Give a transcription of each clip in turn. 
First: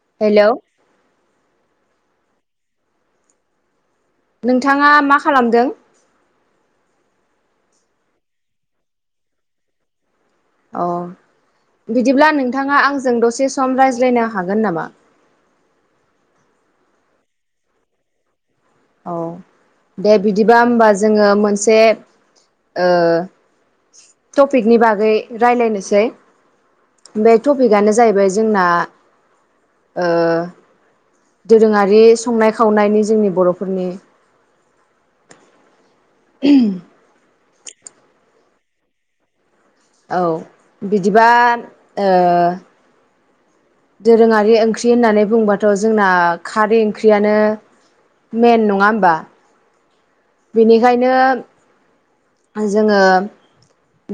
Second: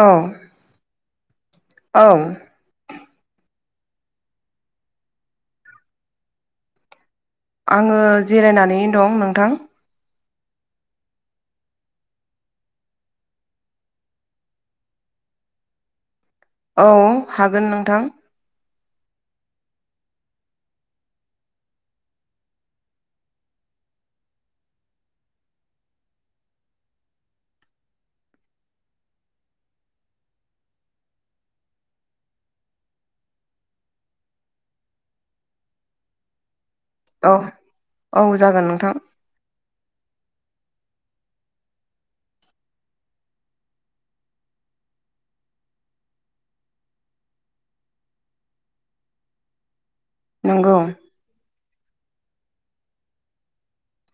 औ हेलौ ओं नोंथाङा मा खालामदों? आङो जिरायनानै दं नोंथां अ बिदिब्ला नोंथाङा आंजों दसे सम रायज्लायनो हागोन नामा? औ हागोन नोंथां औ दे बिदिबा होमबा जोङो मोनसे ओ टपिकनि बागै रायलायनोसै बे टपिकआनो जाहैबाय जोंना ओ दोरोङारि संनाय खावनायनि जोंनि बर'फोरनि [inaudible] औ-औ जागोन नोंथां औ बिदिबा ओ दोरोङारि ओंख्रि होननानै बुंबाथ' जोंना खारै ओंख्रियानो मेन नङा होनबा? नंगौ बेनिखायनो जोङो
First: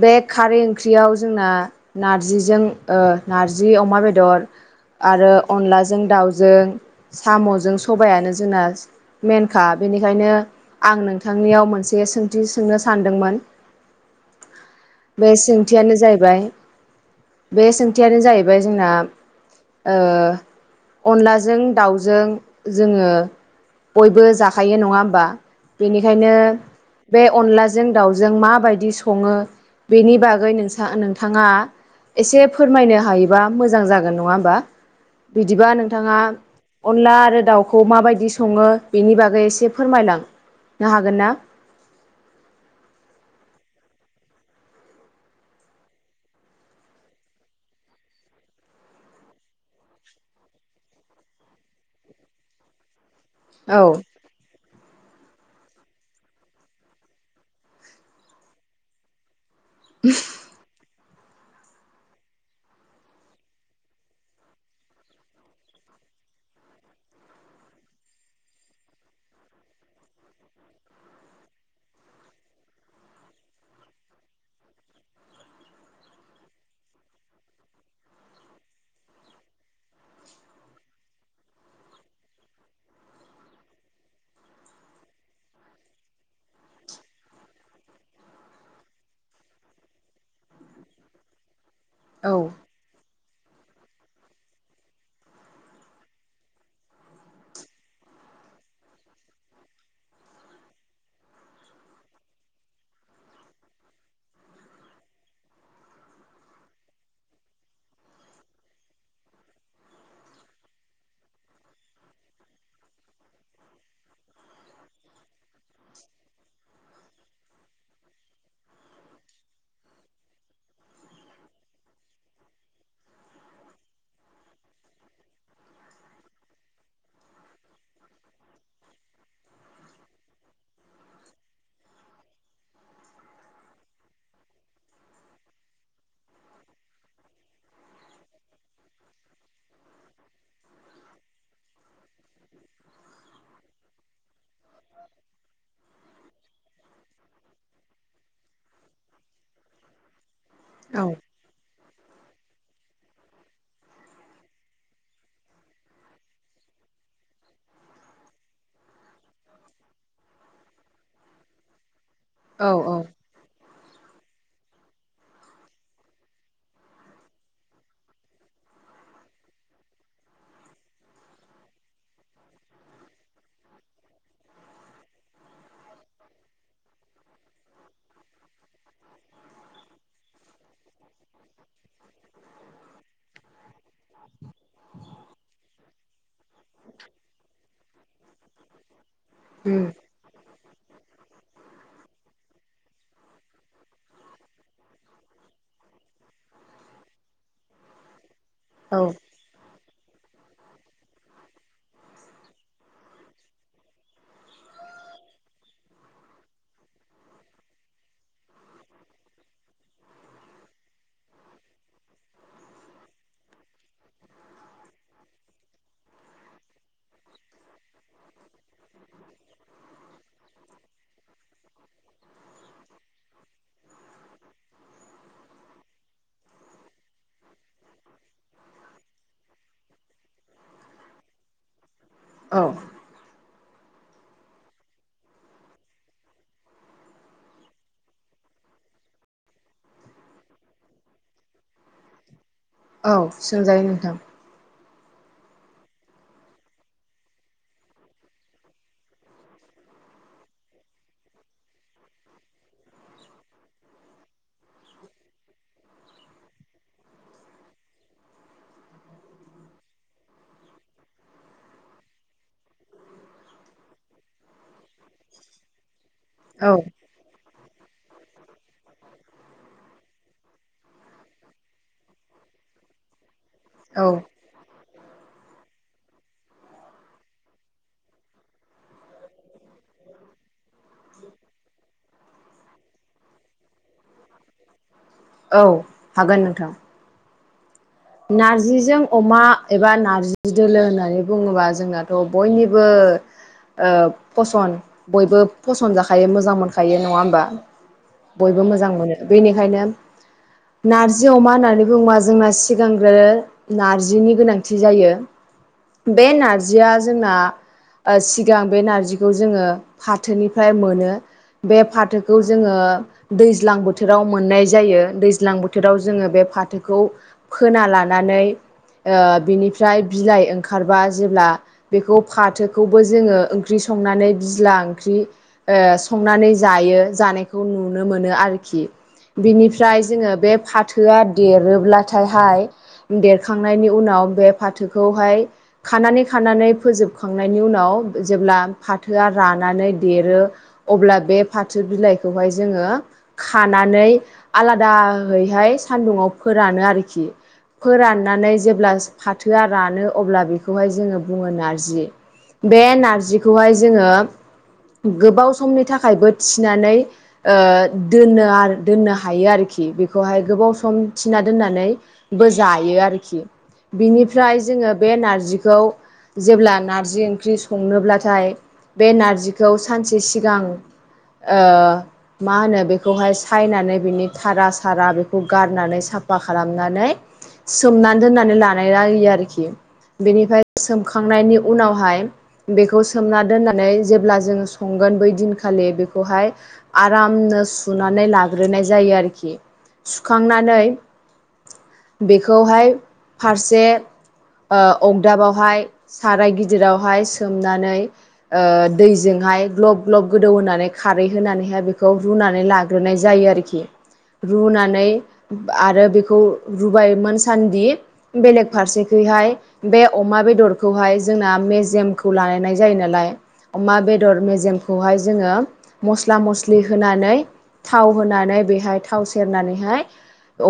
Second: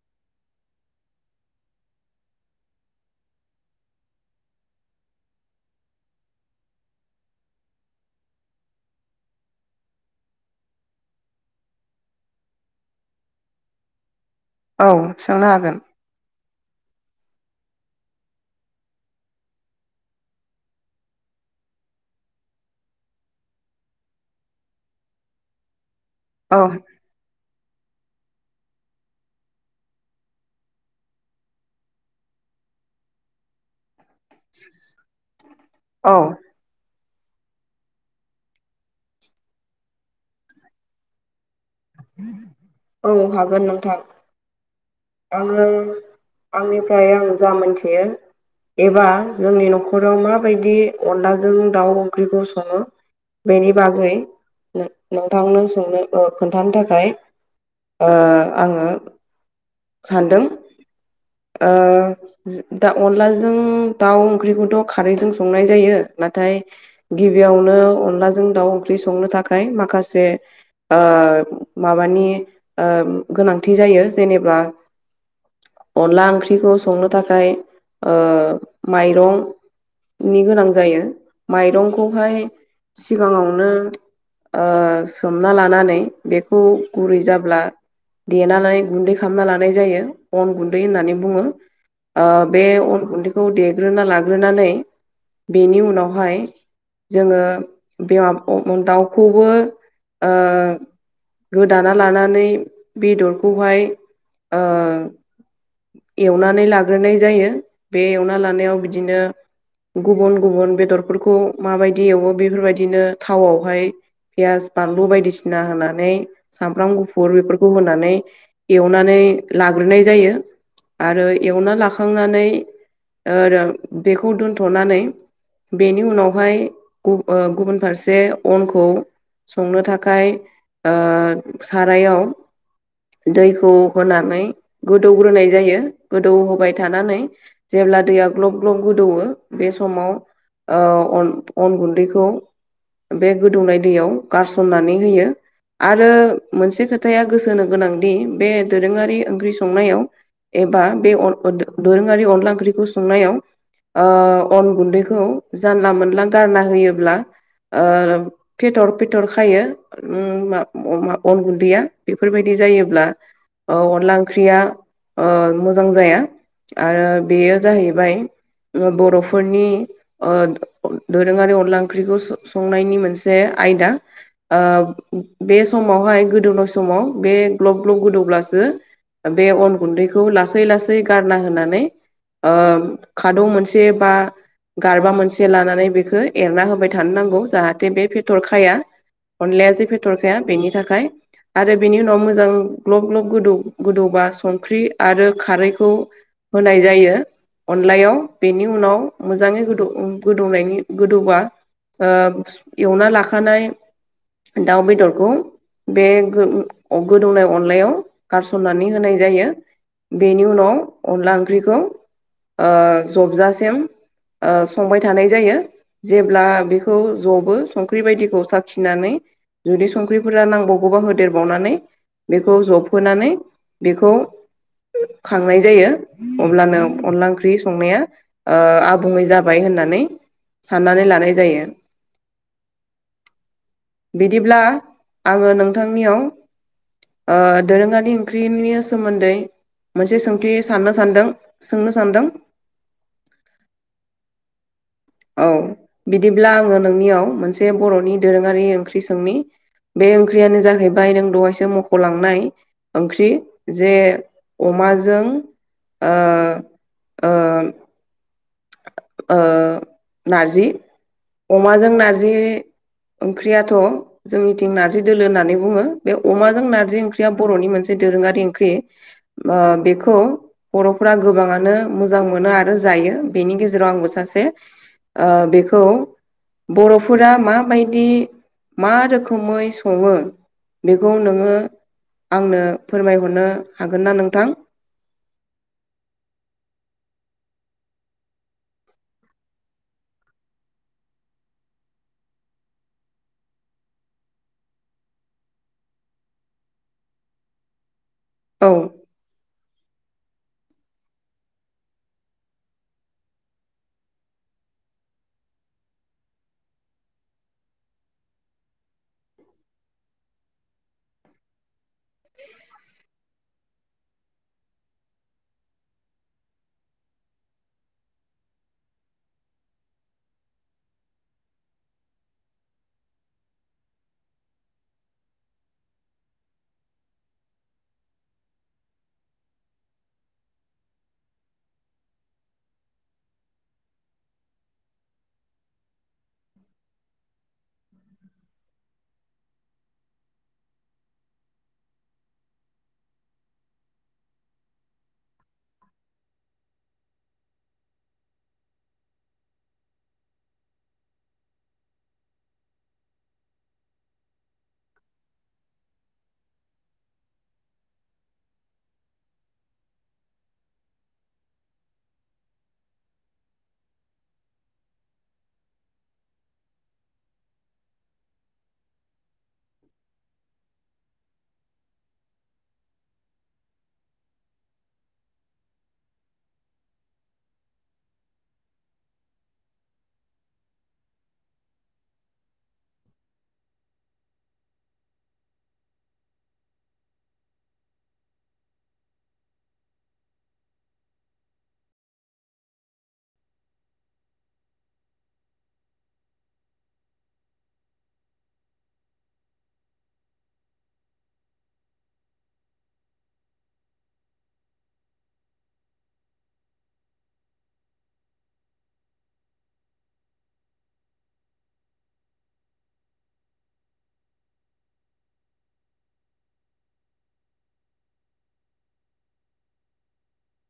बे खारै ओंख्रियाव जोंना नार्जिजों नारजि अमा बेदर आरो अनलाजों दाउजों साम'जों सबायानो जोंना मेनखा बेनिखायनो आं नोंथांनियाव मोनसे सोंथि सोंनो सानदोंमोन औ बे सोंनो हागोन सोंथियानो जाहैबाय बे सोंथियानो जाहैबाय जोंना ओ अनलाजों दाउजों जोङो बयबो जाखायो नङा होमबा बेनिखायनो औ बे अनलाजों दाउजों माबायदि सङो बेनि बागै नोंसा नोंथाङा एसे फोरमायनो हायोबा मोजां जागोन नङा होमबा बिदिबा औ नोंथाङा अनला आरो दाउखौ माबायदि सङो बेनि बागै एसे फोरमायलां नो हागोन ना? [inaudible] औ हागोन नोंथां आङो आंनिफ्राय आं जा मोनथियो एबा जोंनि न'खराव माबायदि अनलाजों दाउ ओंख्रिखौ सङो बेनि औ बागै नोंथांनो सोंनो खोन्थानो थाखाय ओ आङो सानदों ओ जो दा अनलाजों दाउ ओंख्रिखौथ' खारैजों संनाय जायो नाथाय गिबियावनो अनलाजों दाउ ओंख्रि संनो थाखाय माखासे ओ माबानि ओ गोनांथि जायो जेनेबा अनला ओंख्रिखौ संनो थाखाय ओ माइरं नि गोनां जायो माइरंखौहाय सिगाङावनो ओ सोमना लानानै बेखौ गुरै जाब्ला देनानै लाना गुन्दै खालामना ला नाय जायो अन गुन्दै होन्नानै बुङो ओ औ बे अन गुन्दै खौ देग्रोना लाग्रोनानै बेनि उनावहाय जोङो [unintelligible] दाउखौबो गोदाना लानानै बेदरखौहाय ओ एवनानै लाग्रोनाय जायो बे एवना लानायाव बिदिनो गुबुन गुबुन बेदरफोरखौ माबायदि एवो बेफोरबायदिनो थावआवहाय पियास बानलु बायदिसिना होनानै सामब्राम गुफुर बेफोरखौ होनानै एवनानै लाग्रोनाय जायो आरो एवना लाखांनानै ओ रो बेखौ दोन्थ'नानै बेनि उनावहाय ओ गुबुन फारसे अनखौ संनो थाखाय ओ सारायाव दैखौ होनानै गोदौग्रोनाय जायो गोदौ होबाय थानानै जेब्ला दैया ग्लब ग्लब गोदौवो बे समाव ओ अन-अन गुन्दैखौ बे गोदौनाय दैयाव गारसननानै होयो आरो मोनसे खोथाया गोसो होनो गोनांदि बे दोरोङारि ओंख्रि संनायाव एबा औ बे अन-अन दोरोङारि अनला ओंख्रिखौ संनायाव ओ अन गुन्दैखौ जानला मोनला गारना होयोब्ला ओ पेथर फेथर खायो अन गुन्दैया बेफोरबायदि औ औ जायोब्ला औ अनला ओ ओंख्रिया मोजां जाया आरो बेयो जाहैबाय बर'फोरनि ओ दोरोङारि अनला ओंख्रिखौ संनायनि मोनसे आयदा ओ बे समावहाय गोदौनाय समाव बे ग्लब ग्लब गोदौब्लासो बे अन गुन्दैखौ लासै लासै गारना होनानै ओ खादौ मोनसे बा गारबा मोनसे लानानै बेखौ एरना होबाय थानो नांगौ जाहाथे बे फेटरखाया अनलाया जे उम फेथरखाया बेनि थाखाय आरो बेनि उनाव मोजां ग्लब ग्लब गोदौ-गोदौबा संख्रि आरो खारैखौ होनाय जायो अनलायाव बेनि औ उनाव मोजाङै गोदौ-गोदौनायनि गोदौबा ओ एवना लाखानाय दाउ बेदरखौ बे गो-गोदौनाय अनलायाव गारसननानै होनाय जायो बेनि उनाव अनला ओंख्रिखौ जबजासिम ओ संबाय थानाय जायो। जेब्ला बेखौ जबो संख्रि बायदिखौ साखिनानै जुदि संख्रिफोरा नांबावगौबा होदेरबावनानै बेखौ जबहोनानै बेखौ खांनाय जायो अब्लानो अनला ओंख्रि संनाया आबुङै जाबाय होननानै साननानै लानाय जायो। औ बिदिब्ला आङो नोंथांनियाव दोरोङारि ओंख्रि नि सोमोन्दै मोनसे सोंथि साननो सानदों सोंनो सानदों। औ सोंजायो नोंथां। [inaudible] औ बिदिब्ला आङो नोंनियाव मोनसे बर'नि दोरोङारि ओंख्रि सोंनि। बे ओंख्रियानो जाहैबाय नों दहायसो मख'लांनाय ओंख्रि जे अमाजों ओ-ओ ओ नारजि अमाजों नारजि ओंख्रियाथ' जोंनिथिं नार्जि दोलो होननानै बुङो। बे अमाजों औ नारजि ओंख्रिया बर'नि मोनसे दोरोङारि ओंख्रि। बेखौ बर'फोरा गोबाङानो मोजां मोनो आरो जायो। बेनि गेजेराव औ आंबो सासे बेखौ। बर'फोरा माबायदि मा रोखोमै सङो। बेखौ नोङो आंनो फोरमायहरनो हागोन ना नोंथां। औ हागोन नोंथां। नारजिजों अमा एबा नार्जि दोलो होननानै बुङोबा जोंनाथ' बयनिबो। फसन बयबो फसन जाखायो मोजां मोनखायो नङा होमबा। बयबो औ मोजां मोनो बेनिखायनो नारजि अमा होननानै बुङोबा जोंना। सिगांग्रो नारजिनि गोनांथि जायो। बे नारजिया जोंना सिगां बे नारजिखौ जोङो फाथोनिफ्राय मोनो बे। फाथोखौ जोङो दै। दैज्लां बोथोराव मोननाय जायो दैज्लां बोथोराव जोङो बे फाथोखौ। फोना लानानै बिनिफ्राय बिलाइ ओंखारबा जेब्ला। बेखौ फाथोखौबो जोङो ओंख्रि संनानै बिजला ओंख्रि। ओ संनानै जायो जानायखौ नुनो मोनो आरोखि। बिनिफ्राय जोङो बे फाथोआ देरोब्ला। नाथायहाय देरखांनायनि उनाव बे फाथोखौहाय खानानै खानानै फोजोबखांनायनि उनाव जेब्ला फाथोआ। रानानै देरो अब्ला बे फाथो बिलाइखौहाय जोङो। खानानै आलादायैहाय सानदुंङाव फोरानो आरोखि। फोराननानै जेब्ला फाथोआ रानो अब्ला बेखौहाय जोङो बुङो नारजि। बे नारजिखौहाय जोङो गोबाव समनि थाखायबो थिनानै दोनो दोननो हायो आरोखि बेखौहाय गोबाव सम थिना दोननानै। बो जायो आरोखि बिनिफ्राय जोङो बे नारजिखौ। जेब्ला नारजि ओंख्रि संनोब्लाथाय बे नारजिखौ सानसे सिगां ओ मा होनो बेखौहाय सायनानै बिनि थारा सारा बेखौ गारनानै साफा खालाम। नानै सोमनानै दोननानै लानाय जायो आरोखि बेनिफ्राय सोमखांनायनि उनावहाय बेखौ सोमना दोननानै जेब्ला जों संगोन बै दिनखालि बेखौहाय आरामनो सुनानै लाग्रोनाय जायो आरोखि सुखांनानै। बेखौहाय फारसे। अगदाबावहाय साराय गिदिरावहाय सोमनानै। ओ दैजोंहाय ग्लब ग्लब गोदौ होनानै खारै होनानैहाय बेखौ रुनानै ला रुनाय जायो आरोखि रुनानै आरो बेखौ रुबाय मोनसान्दि बेलेग फारसेखैहाय बे अमा बेदरखौहाय जोंना मेजेमखौ लानायनाय जायो नालाय अमा बेदर मेजेमखौहाय जोङो मस्ला मस्लि होनानै थाव होनानै बेहाय थाव सेरनानैहाय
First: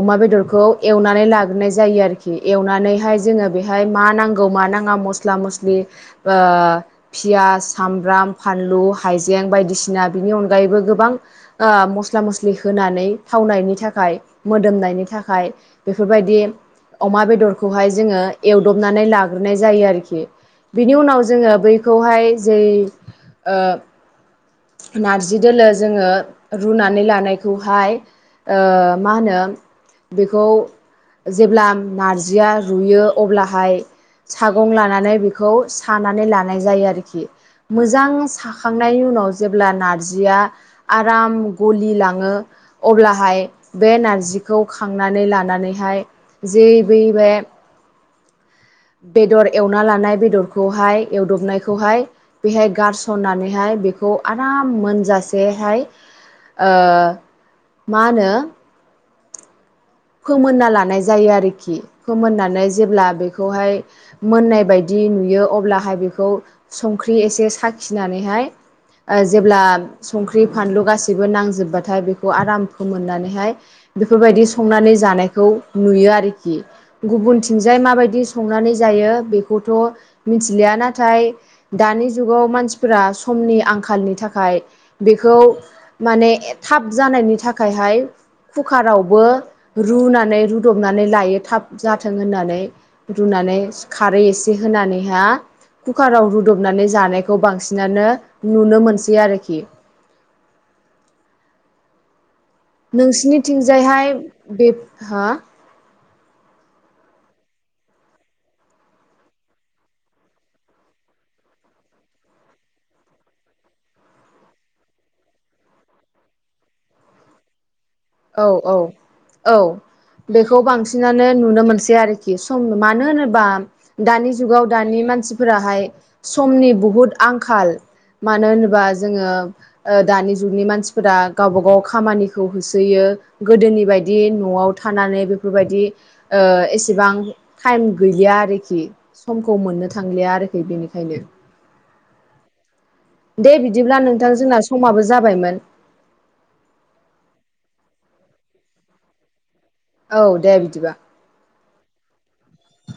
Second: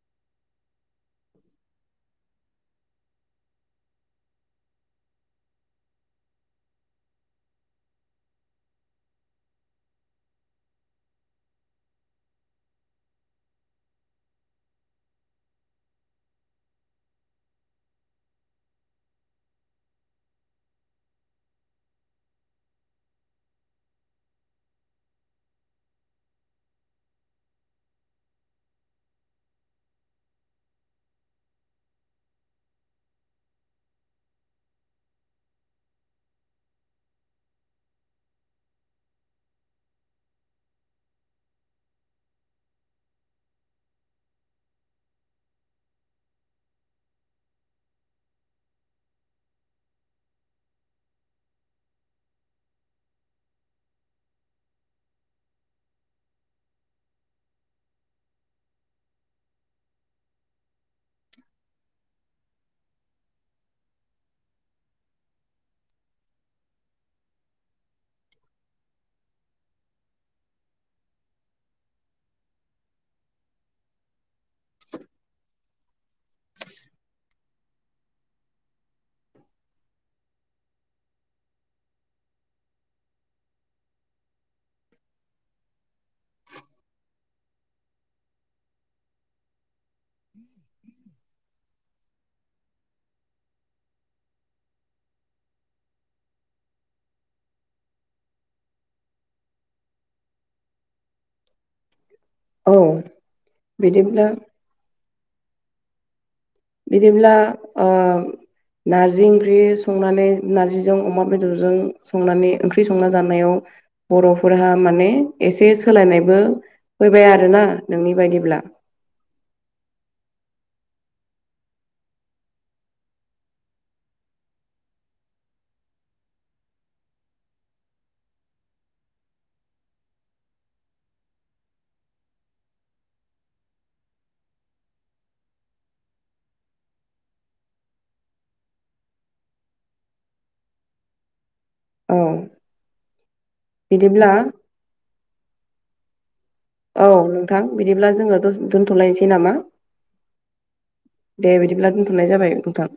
अमा बेदरखौ एवनानै लाग्रोनाय जायो आरोखि एवनानैहाय जोङो बेहाय मा नांगौ मा नाङा मस्ला मस्लि ओ पियास सामब्राम फानलु हाइजें बायदिसिना बिनि अनगायैबो गोबां ओ मस्ला मस्लि होनानै थावनायनि थाखाय मोदोमनायनि थाखाय बेफोरबायदि अमा बेदरखौहाय जोङो एवदबनानै लाग्रोनाय जायो आरोखि। बिनि उनाव जोङो बैखौहाय जै ओ नारजि दोलो जोङो रुनानै लानायखौहाय ओ मा होनो बेखौ जेब्ला नार्जिया रुयो अब्लाहाय सागं लानानै बेखौ सानानै लानाय जायो आरोखि। मोजां साखांनायनि उनाव जेब्ला नार्जिया आराम गलिलाङो अब्लाहाय बे नार्जिखौ खांनानै लानानैहाय जे बै बे बेदर एवना लानाय बेदरखौहाय एवदबनायखौहाय बेहाय गारसननानैहाय बेखौ आराम मोनजासेहाय ओ मा होनो फोमोनना लानाय जायो आरोखि। फोमोननानै जेब्ला बेखौहाय मोननाय बायदि नुयो अब्लाहाय बेखौ संख्रि एसे साखिनानैहाय ओ जेब्ला संख्रि फानलु गासिबो नांजोबबाथाय बेखौ आराम फोमोननानैहाय बेफोरबायदि संनानै जानायखौ नुयो आरोखि। गुबुनथिंजाय माबायदि संनानै जायो बेखौथ' मिथिलिया। नाथाय दानि जुगाव मानसिफोरा समनि आंखालनि थाखाय बेखौ माने ए थाब जानायनि थाखायहाय कुकारावबो रुनानै रुदबनानै लायो थाब जाथों होननानै। रुनानै खारै एसे होनानैहा कुकाराव रुदबनानै जानायखौ बांसिनानो नुनो मोनसै आरोखि। औ नोंसिनिथिंजायहाय बिदिब्ला बे हो बिदिब्ला ओम नार्जि ओंख्रि संनानै नार्जिजों अमा बेदरजों संनानै ओंख्रि संना जानायाव बर'फोरहा माने एसे सोलायनायबो फैबाय आरोना। नोंनि औ बायदिब्ला औ औ। बेखौ बांसिनानो नुनो मोनसै आरोखि। सम मानो होनोबा दानि जुगाव दानि मानसिफोराहाय समनि बुहुद आंखाल। मानो होनोबा जोङो ओ दानि जुगनि मानसिफोरा गावबा गाव खामानिखौ हो सोयो। गोदोनि बायदि न'आव थानानै बेफोरबायदि ओ एसेबां टाइम गैलिया आरोखि। समखौ मोननो थांलिया आरोखि बेनिखायनो। औ। दे बिदिब्ला नोंथां जोंना समाबो जाबायमोन। औ नोंथां बिदिब्ला जोङो दस दोन्थ'लायनोसै नामा? औ दे बिदिबा। दे बिदिब्ला दोन्थ'नाय जाबाय नोंथां।